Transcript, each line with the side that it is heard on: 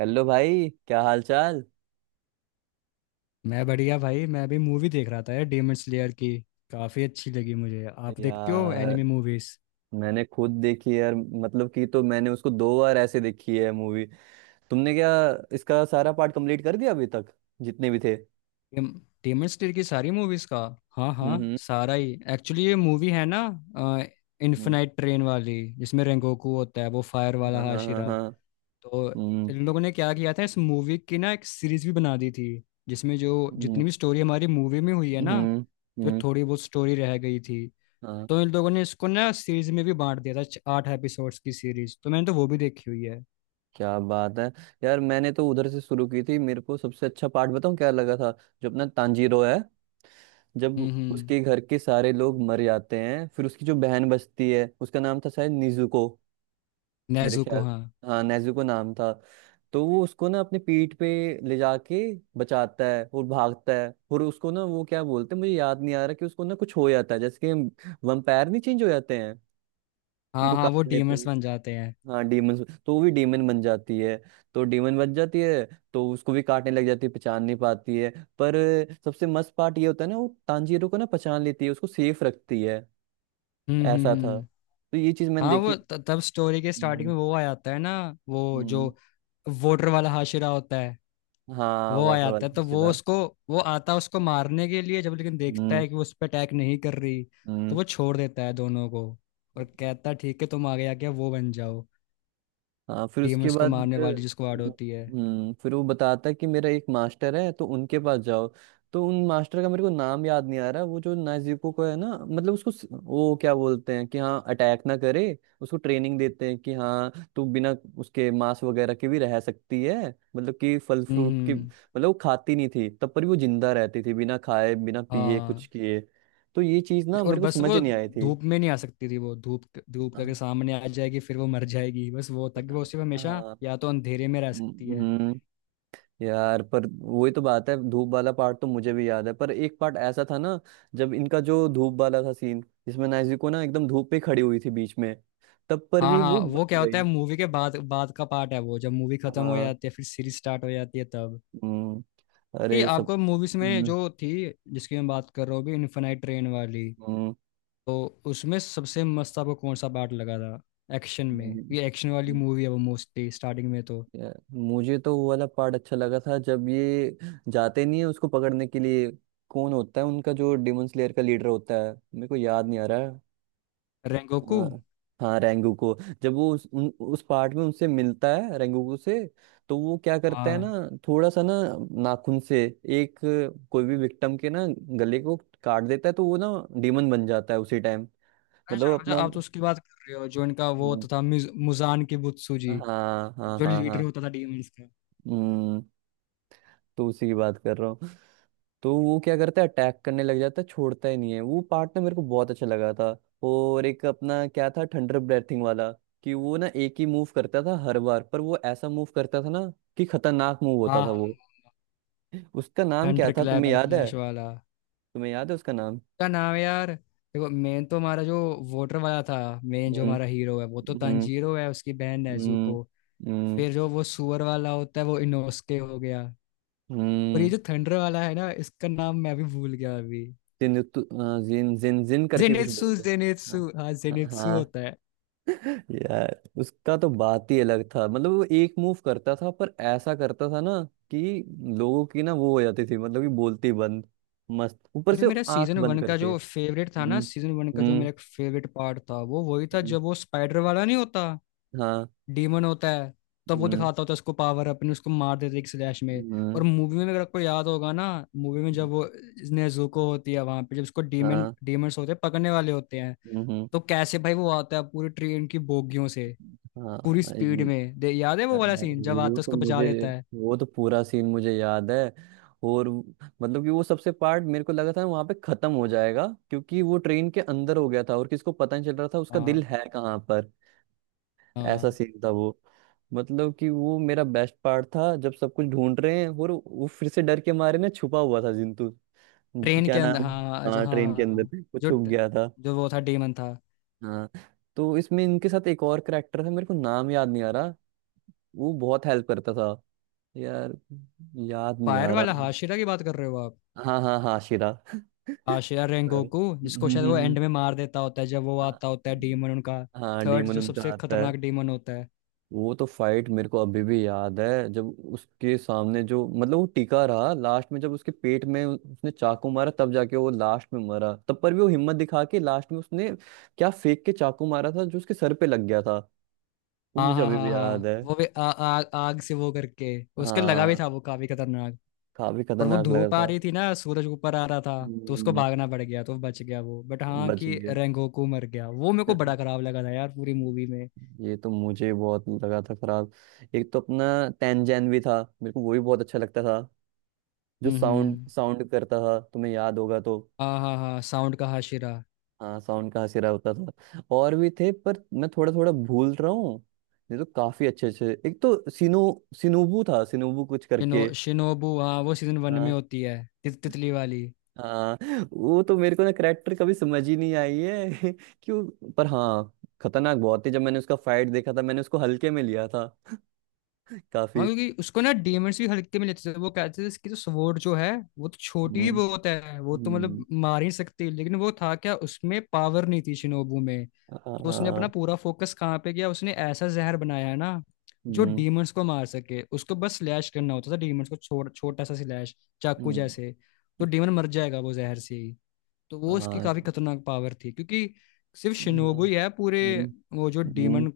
right: Hello भाई, क्या हाल चाल।
left: मैं बढ़िया भाई। मैं भी मूवी देख रहा था यार डेमन स्लेयर की। काफ़ी अच्छी लगी मुझे। आप देखते हो
right: यार,
left: एनिमे मूवीज?
right: मैंने खुद देखी है यार, मतलब कि तो मैंने उसको दो बार ऐसे देखी है मूवी। तुमने क्या इसका सारा पार्ट कंप्लीट कर दिया अभी तक, जितने भी थे?
left: डेमन स्लेयर की सारी मूवीज का? हाँ हाँ,
right: हम्म।
left: सारा ही। एक्चुअली ये मूवी है ना,
right: हम्म।
left: इन्फिनाइट ट्रेन वाली, जिसमें रेंगोकू होता है, वो फायर वाला
right: हम्म। हाँ, हाँ, हाँ,
left: हाशिरा।
right: हाँ।
left: तो
right: हम्म।
left: इन लोगों ने क्या किया था, इस मूवी की ना एक सीरीज भी बना दी थी, जिसमें जो
right: हम्म।
left: जितनी भी स्टोरी हमारी मूवी में हुई है
right: हम्म।
left: ना, तो
right: हम्म।
left: थोड़ी बहुत स्टोरी रह गई थी।
right: हाँ।
left: तो इन लोगों ने इसको ना सीरीज में भी बांट दिया था, 8 एपिसोड्स की सीरीज। तो मैंने तो वो भी देखी हुई है।
right: क्या बात है। यार, मैंने तो उधर से शुरू की थी, मेरे को सबसे अच्छा पार्ट बताऊं क्या लगा था? जो अपना तांजीरो है, जब
left: हम्म।
right: उसके घर के सारे लोग मर जाते हैं, फिर उसकी जो बहन बचती है, उसका नाम था शायद निजुको। मेरे
left: नेजुको,
right: ख्याल।
left: हाँ।
right: हाँ, नेजुको नाम था। तो वो उसको ना अपने पीठ पे ले जाके बचाता है और भागता है, और उसको ना, वो क्या बोलते हैं, मुझे याद नहीं आ रहा, कि उसको ना कुछ हो जाता है, जैसे कि वंपायर नहीं, चेंज हो जाते हैं
left: हाँ
right: उनको
left: हाँ,
right: काट
left: वो
right: ले तो।
left: डीमंस बन जाते हैं।
right: हाँ, डीमन। तो वो भी डीमन बन जाती है, तो डीमन बन जाती है, तो उसको भी काटने लग जाती है, पहचान नहीं पाती है। पर सबसे मस्त पार्ट ये होता है ना, वो तांजीरो को ना पहचान लेती है, उसको सेफ रखती है। ऐसा था,
left: हम्म।
right: तो ये चीज मैंने
left: हाँ,
right: देखी।
left: वो तब स्टोरी के स्टार्टिंग
right: हम्म।
left: में वो आ जाता है ना, वो जो
right: हम्म।
left: वोटर वाला हाशिरा होता है,
right: हाँ,
left: वो आ
right: वाटर
left: जाता है, तो वो
right: वाला।
left: उसको, वो आता है उसको मारने के लिए, जब लेकिन देखता
right: हम्म।
left: है कि वो उस पर अटैक नहीं कर रही, तो
right: हम्म।
left: वो छोड़ देता है दोनों को, और कहता है ठीक है तुम आगे आके वो बन जाओ,
right: हाँ, फिर उसके
left: डीमंस को
right: बाद।
left: मारने वाली, जिसको आड़ होती है।
right: फिर वो बताता है कि मेरा एक मास्टर है तो उनके पास जाओ। तो उन मास्टर का मेरे को नाम याद नहीं आ रहा, वो जो नाजीको को है ना, मतलब उसको वो क्या बोलते हैं, कि हाँ अटैक ना करे, उसको ट्रेनिंग देते हैं कि हाँ तू बिना उसके मांस वगैरह के भी रह सकती है। मतलब कि फल
left: हम्म
right: फ्रूट की,
left: हम्म,
right: मतलब वो खाती नहीं थी तब पर भी वो जिंदा रहती थी, बिना खाए बिना पिए कुछ
left: हाँ।
right: किए। तो ये चीज ना
left: और
right: मेरे को
left: बस
right: समझ
left: वो
right: नहीं आई थी।
left: धूप में नहीं आ सकती थी, वो धूप, धूप करके
right: हाँ,
left: सामने आ जाएगी फिर वो मर जाएगी, बस वो
right: हाँ,
left: तक वो सिर्फ हमेशा
right: हाँ।
left: या तो अंधेरे में रह सकती है।
right: हम्म। यार पर वही तो बात है, धूप वाला पार्ट तो मुझे भी याद है, पर एक पार्ट ऐसा था ना, जब इनका जो धूप वाला था सीन, जिसमें नाइजी ना एकदम धूप पे खड़ी हुई थी बीच में, तब पर
left: हाँ
right: भी वो
left: हाँ, वो
right: बच
left: क्या होता
right: गई।
left: है, मूवी के बाद बाद का पार्ट है वो, जब मूवी खत्म हो
right: हाँ।
left: जाती है फिर सीरीज स्टार्ट हो जाती है तब।
right: हम्म।
left: ये
right: अरे, सब।
left: आपको मूवीज में
right: हम्म।
left: जो थी, जिसकी मैं बात कर रहा हूँ अभी, इन्फेनाइट ट्रेन वाली,
right: हम्म।
left: तो उसमें सबसे मस्त आपको कौन सा पार्ट लगा था एक्शन में?
right: हम्म।
left: ये एक्शन वाली
right: हम्म।
left: मूवी है वो, मोस्टली स्टार्टिंग में तो।
right: यार, मुझे तो वो वाला पार्ट अच्छा लगा था जब ये जाते नहीं है उसको पकड़ने के लिए। कौन होता है उनका जो डिमन स्लेयर का लीडर होता है, मेरे को याद नहीं आ रहा है।
left: रेंगोकू।
right: हाँ। हाँ, रेंगुको। जब वो उस पार्ट में उनसे मिलता है रेंगुको से, तो वो क्या करता है ना,
left: हाँ
right: थोड़ा सा ना नाखून से, एक कोई भी विक्टिम के ना गले को काट देता है, तो वो ना डीमन बन जाता है उसी टाइम। मतलब
left: अच्छा अच्छा,
right: अपना।
left: आप तो उसकी बात कर रहे हो जो इनका वो
right: हम्म।
left: होता था मुजान की बुत्सुजी,
right: हाँ, हाँ,
left: जो
right: हाँ,
left: लीडर
right: हाँ।
left: होता था डीमंस का।
right: हम्म। तो उसी की बात कर रहा हूँ। तो वो क्या करता है, अटैक करने लग जाता है, छोड़ता ही नहीं है, वो पार्ट ना मेरे को बहुत अच्छा लगा था। और एक अपना क्या था, थंडर ब्रेथिंग वाला, कि वो ना एक ही मूव करता था हर बार, पर वो ऐसा मूव करता था ना, कि खतरनाक मूव होता
left: हाँ
right: था
left: हाँ।
right: वो। उसका नाम क्या
left: थंडर
right: था,
left: क्लैप
right: तुम्हें
left: एंड
right: याद है?
left: फ्लैश वाला?
right: तुम्हें याद है उसका नाम?
left: क्या नाम है यार, देखो मेन तो हमारा जो वोटर वाला था, मेन जो
right: हम्म।
left: हमारा हीरो है वो तो
right: हम्म।
left: तांजीरो है, उसकी बहन
right: हम्म।
left: नेजुको,
right: हम्म।
left: फिर जो वो सुअर वाला होता है वो इनोसके हो गया, और ये
right: हम्म।
left: जो थंडर वाला है ना, इसका नाम मैं भी भूल गया अभी।
right: जिन, जिन जिन जिन करके कुछ
left: जेनित्सु
right: बोलते हैं।
left: जेनित्सु,
right: हाँ।
left: हाँ
right: हाँ,
left: जेनित्सु
right: हाँ।
left: होता है।
right: यार, उसका तो बात ही अलग था, मतलब वो एक मूव करता था पर ऐसा करता था ना, कि लोगों की ना वो हो जाती थी, मतलब कि बोलती बंद। मस्त ऊपर
left: अरे,
right: से,
left: मेरा
right: आंख
left: सीजन
right: बंद
left: वन का
right: करके।
left: जो फेवरेट था
right: हम्म।
left: ना, सीजन 1 का जो
right: हम्म।
left: मेरा एक फेवरेट पार्ट था, वो वही था
right: हम्म।
left: जब वो स्पाइडर वाला नहीं होता,
right: हाँ।
left: डीमन होता है, तब वो
right: हम्म।
left: दिखाता होता है उसको पावर अपने, उसको मार देते एक स्लैश में। और
right: हम्म।
left: मूवी में अगर आपको याद होगा ना, मूवी में जब वो नेजुको होती है वहां पे, जब उसको डीमन
right: हाँ।
left: डीमंस होते हैं पकड़ने वाले होते हैं,
right: हम्म। हम्म।
left: तो कैसे भाई वो आता है पूरी ट्रेन की बोगियों से, पूरी
right: हाँ,
left: स्पीड में दे, याद है वो वाला सीन जब आता
right: वो
left: है
right: तो
left: उसको बचा
right: मुझे
left: लेता है?
right: वो तो पूरा सीन मुझे याद है। और मतलब कि वो सबसे पार्ट मेरे को लगा था वहां पे खत्म हो जाएगा, क्योंकि वो ट्रेन के अंदर हो गया था और किसको पता नहीं चल रहा था उसका दिल
left: हाँ
right: है कहाँ पर। ऐसा
left: हाँ,
right: सीन था वो। मतलब कि वो मेरा बेस्ट पार्ट था, जब सब कुछ ढूंढ रहे हैं और वो फिर से डर के मारे ना छुपा हुआ था जिंतू।
left: ट्रेन के
right: क्या
left: अंदर,
right: नाम?
left: हाँ अच्छा
right: हाँ,
left: हाँ
right: ट्रेन के
left: हाँ हाँ।
right: अंदर वो
left: जो
right: छुप गया था।
left: जो वो था, डीमन था।
right: हाँ। तो इसमें इनके साथ एक और करेक्टर था, मेरे को नाम याद नहीं आ रहा, वो बहुत हेल्प करता था यार, याद नहीं
left: फायर
right: आ रहा।
left: वाला हाशिरा की बात कर रहे हो आप?
right: हाँ, हाँ, हाँ शिरा
left: हाशिरा
right: पर।
left: रेंगोकू, जिसको
right: हम्म।
left: शायद
right: हम्म।
left: वो
right: हम्म।
left: एंड में मार देता होता है, जब वो
right: हाँ।
left: आता होता है डीमन उनका,
right: हाँ,
left: थर्ड
right: डीमन
left: जो
right: उनका
left: सबसे
right: आता है।
left: खतरनाक डीमन होता है।
right: वो तो फाइट मेरे को अभी भी याद है, जब उसके सामने जो, मतलब वो टिका रहा लास्ट में, जब उसके पेट में उसने चाकू मारा, तब जाके वो लास्ट में मरा, तब पर भी वो हिम्मत दिखा के लास्ट में उसने क्या फेंक के चाकू मारा था जो उसके सर पे लग गया था। वो
left: हाँ
right: मुझे
left: हाँ
right: अभी
left: हाँ
right: भी याद
left: हाँ,
right: है।
left: वो भी आ, आ, आग से वो करके उसके लगा भी
right: हाँ,
left: था, वो काफी खतरनाक।
right: काफी
left: पर वो
right: खतरनाक लगा
left: धूप आ
right: था।
left: रही थी ना, सूरज ऊपर आ रहा था, तो उसको
right: हम्म।
left: भागना पड़ गया तो बच गया वो। बट हाँ
right: बच
left: कि
right: गया।
left: रेंगोकू मर गया, वो मेरे को बड़ा खराब लगा था यार पूरी मूवी में।
right: ये तो मुझे बहुत लगा था खराब। एक तो अपना तैनजैन भी था, मेरे को वो भी बहुत अच्छा लगता था। जो
left: हम्म
right: साउंड
left: हम्म।
right: साउंड करता था, तुम्हें याद होगा तो।
left: हाँ हाँ हाँ, साउंड का हाशिरा।
right: हाँ, साउंड का हसीरा होता था, और भी थे पर मैं थोड़ा थोड़ा भूल रहा हूँ। ये तो काफी अच्छे अच्छे, एक तो सिनुबू था, सिनुबू कुछ
left: शिनो
right: करके।
left: शिनोबू हाँ वो सीजन 1 में
right: हाँ।
left: होती है, तितली वाली।
right: हाँ। वो तो मेरे को ना करेक्टर कभी समझ ही नहीं आई है क्यों, पर हाँ, खतरनाक बहुत थी। जब मैंने उसका फाइट देखा था मैंने उसको हल्के में लिया था।
left: हाँ,
right: काफी।
left: क्योंकि उसको ना डीमंड्स भी हल्के में लेते थे, वो कहते थे इसकी तो स्वॉर्ड जो है वो तो छोटी
right: हम्म।
left: ही बहुत है, वो तो
right: हम्म।
left: मतलब मार ही नहीं सकती है। लेकिन वो था क्या, उसमें पावर नहीं थी शिनोबू में, तो उसने अपना
right: हाँ।
left: पूरा फोकस कहाँ पे किया, उसने ऐसा जहर बनाया है ना जो
right: हम्म।
left: डीमंड्स को मार सके। उसको बस स्लैश करना होता था डीमंड्स को, छोटा छोटा सा स्लैश, चाकू
right: हम्म।
left: जैसे, तो डीमन मर जाएगा वो जहर से ही। तो वो इसकी
right: हाँ।
left: काफी खतरनाक पावर थी, क्योंकि सिर्फ
right: हम्म।
left: शिनोबू ही है पूरे
right: हम्म।
left: वो जो
right: हम्म।
left: डीमन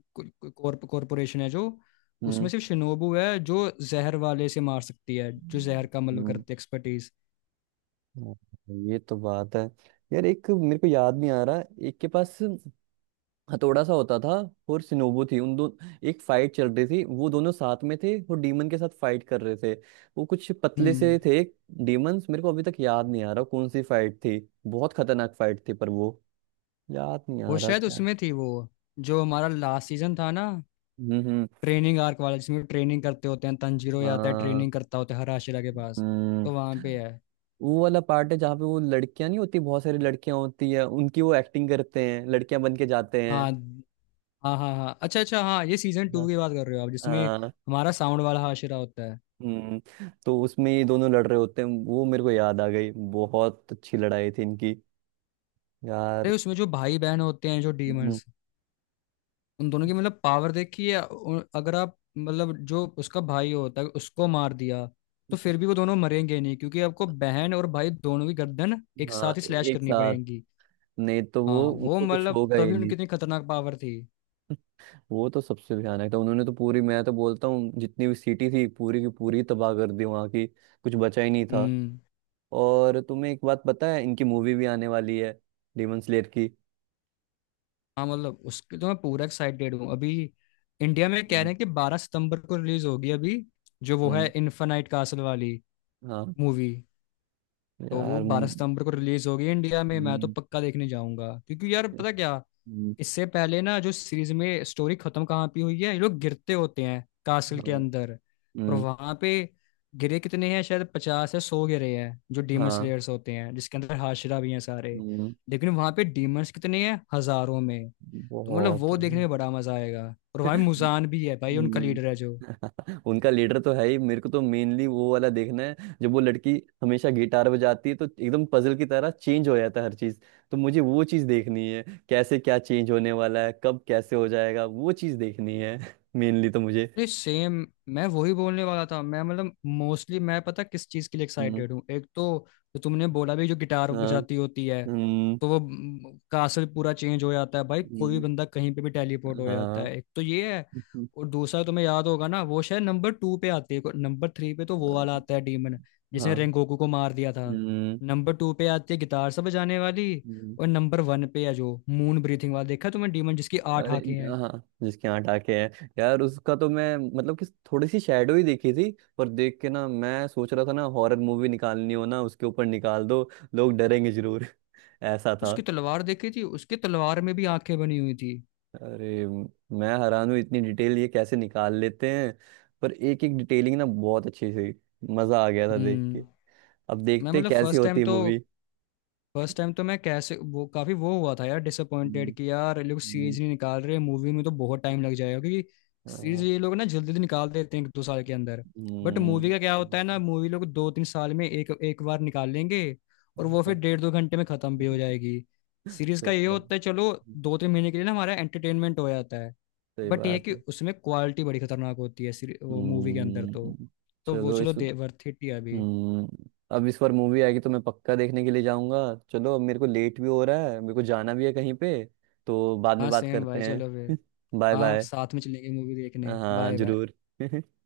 left: कॉरपोरेशन है जो, उसमें
right: हम्म।
left: सिर्फ शिनोबू है जो जहर वाले से मार सकती है, जो जहर का मतलब
right: हम्म।
left: करती है एक्सपर्टीज।
right: हाँ, ये तो बात है। यार, एक मेरे को याद नहीं आ रहा, एक के पास हथौड़ा सा होता था और सिनोबू थी उन दो। एक फाइट चल रही थी, वो दोनों साथ में थे और डीमन के साथ फाइट कर रहे थे, वो कुछ पतले से
left: हम्म।
right: थे। डीमंस, मेरे को अभी तक याद नहीं आ रहा कौन सी फाइट थी। बहुत खतरनाक फाइट थी पर वो याद नहीं
left: वो
right: आ रहा
left: शायद
right: क्या।
left: उसमें थी, वो जो हमारा लास्ट सीजन था ना,
right: हम्म। हम्म।
left: ट्रेनिंग आर्क वाला, जिसमें ट्रेनिंग करते होते हैं, तंजीरो ही आता है
right: हाँ।
left: ट्रेनिंग करता होता है हराशिरा के पास,
right: हम्म।
left: तो वहां पे है।
right: वो वाला पार्ट है जहाँ पे वो लड़कियां नहीं होती, बहुत सारी लड़कियां होती हैं उनकी, वो एक्टिंग करते हैं, लड़कियां बन के जाते
left: हाँ
right: हैं।
left: हाँ हाँ हाँ, अच्छा अच्छा हाँ, ये सीजन
right: हाँ।
left: टू की बात कर रहे हो आप, जिसमें
right: हाँ।
left: हमारा साउंड वाला हाशिरा होता है।
right: हम्म, तो उसमें ये दोनों लड़ रहे होते हैं, वो मेरे को याद आ गई, बहुत अच्छी लड़ाई थी इनकी यार।
left: भाई उसमें जो भाई बहन होते हैं जो
right: हम्म।
left: डीमंस, उन दोनों की मतलब पावर देखी है, अगर आप मतलब जो उसका भाई होता है उसको मार दिया तो फिर भी वो दोनों मरेंगे नहीं, क्योंकि आपको बहन और भाई दोनों की गर्दन एक
right: हाँ,
left: साथ ही स्लैश
right: एक
left: करनी
right: साथ,
left: पड़ेगी।
right: नहीं तो वो
left: हाँ, वो
right: उनको कुछ
left: मतलब
right: होगा ही
left: तभी
right: नहीं।
left: उनकी इतनी खतरनाक पावर थी।
right: वो तो सबसे भयानक था, उन्होंने तो पूरी मैं तो बोलता हूँ जितनी भी सिटी थी पूरी की पूरी तबाह कर दी, वहां की कुछ बचा ही नहीं था।
left: हम्म।
right: और तुम्हें एक बात पता है, इनकी मूवी भी आने वाली है, डेमन स्लेयर की।
left: हाँ, मतलब उसके तो मैं पूरा एक्साइटेड हूँ अभी। इंडिया में कह
right: हम्म।
left: रहे हैं कि 12 सितंबर को रिलीज होगी अभी, जो वो है
right: हम्म।
left: इन्फेनाइट कासल वाली
right: हाँ,
left: मूवी। तो
right: यार।
left: वो बारह
right: हम्म।
left: सितंबर को रिलीज होगी इंडिया में, मैं तो
right: हम्म।
left: पक्का देखने जाऊंगा, क्योंकि यार पता क्या,
right: हम्म।
left: इससे पहले ना जो सीरीज में स्टोरी खत्म कहाँ पे हुई है, ये लोग गिरते होते हैं कासल के
right: हाँ।
left: अंदर, और
right: हम्म।
left: वहां पे गिरे कितने हैं, शायद 50 या 100 गिरे हैं जो डीमन
right: हाँ।
left: स्लेयर्स होते हैं, जिसके अंदर हाशरा भी हैं सारे।
right: हम्म।
left: लेकिन वहां पे डीमंस कितने हैं, हजारों में। तो मतलब
right: बहुत
left: वो
right: है।
left: देखने में बड़ा मजा आएगा, और वहां मुजान भी है भाई, उनका
right: हम्म।
left: लीडर है जो।
right: उनका लीडर तो है ही, मेरे को तो मेनली वो वाला देखना है, जब वो लड़की हमेशा गिटार बजाती है तो एकदम पजल की तरह चेंज हो जाता है हर चीज। तो मुझे वो चीज देखनी है, कैसे क्या चेंज होने वाला है, कब कैसे हो जाएगा, वो चीज देखनी है। मेनली तो मुझे।
left: अरे सेम, मैं वही बोलने वाला था। मैं मतलब मोस्टली मैं पता किस चीज के लिए
right: हम्म।
left: एक्साइटेड हूँ, एक तो जो तुमने बोला भी जो गिटार
right: हाँ।
left: बजाती होती है,
right: हम्म।
left: तो वो कासल पूरा चेंज हो जाता है भाई, कोई भी
right: हम्म।
left: बंदा कहीं पे भी टेलीपोर्ट हो जाता
right: हाँ।
left: है, एक तो ये है।
right: हम्म।
left: और दूसरा तुम्हें याद होगा ना, वो शायद नंबर 2 पे आती है, नंबर 3 पे तो वो वाला आता है डीमन, जिसने
right: हाँ।
left: रेंगोकू को मार दिया था,
right: हम्म।
left: नंबर 2 पे आती है गिटार से बजाने वाली,
right: हम्म।
left: और नंबर 1 पे है जो मून ब्रीथिंग वाला, देखा तुमने डीमन, जिसकी आठ
right: अरे।
left: आंखें हैं।
right: हाँ, जिसके यहाँ टाके हैं यार, उसका तो मैं मतलब कि थोड़ी सी शेडो ही देखी थी, पर देख के ना मैं सोच रहा था ना, हॉरर मूवी निकालनी हो ना उसके ऊपर निकाल दो, लोग डरेंगे जरूर। ऐसा था।
left: उसकी तलवार देखी थी, उसकी तलवार में भी आंखें बनी हुई थी।
right: अरे मैं हैरान हूँ, इतनी डिटेल ये कैसे निकाल लेते हैं। पर एक एक डिटेलिंग ना बहुत अच्छी थी, मजा आ गया था देख के।
left: हम्म।
right: अब
left: मैं
right: देखते
left: मतलब
right: कैसी
left: फर्स्ट
right: होती
left: टाइम
right: है
left: तो
right: मूवी।
left: फर्स्ट टाइम तो मैं कैसे वो काफी वो हुआ था यार,
right: हम्म।
left: डिसअपॉइंटेड कि यार ये लोग
right: हम्म।
left: सीरीज नहीं निकाल रहे, मूवी में तो बहुत टाइम लग जाएगा, क्योंकि सीरीज
right: हाँ।
left: ये लोग ना जल्दी जल्दी निकाल देते हैं एक दो साल के अंदर, बट मूवी का क्या होता है ना,
right: हम्म।
left: मूवी लोग दो तीन साल में एक एक बार निकाल लेंगे, और
right: हाँ।
left: वो फिर
right: हाँ।
left: डेढ़ दो घंटे में खत्म भी हो जाएगी। सीरीज का ये
right: सही बात।
left: होता है चलो दो तीन महीने के लिए ना हमारा एंटरटेनमेंट हो जाता है,
right: सही
left: बट ये है
right: बात।
left: कि उसमें क्वालिटी बड़ी खतरनाक होती है, वो मूवी के अंदर तो
right: हम्म।
left: तो वो
right: चलो
left: चलो
right: इस।
left: दे वर्थ इट ही है अभी।
right: हम्म, अब इस बार मूवी आएगी तो मैं पक्का देखने के लिए जाऊंगा। चलो, अब मेरे को लेट भी हो रहा है, मेरे को जाना भी है कहीं पे, तो बाद
left: हाँ
right: में बात
left: सेम
right: करते
left: भाई चलो फिर।
right: हैं। बाय
left: हाँ,
right: बाय।
left: साथ में चलेंगे मूवी देखने,
right: हाँ,
left: बाय बाय।
right: जरूर।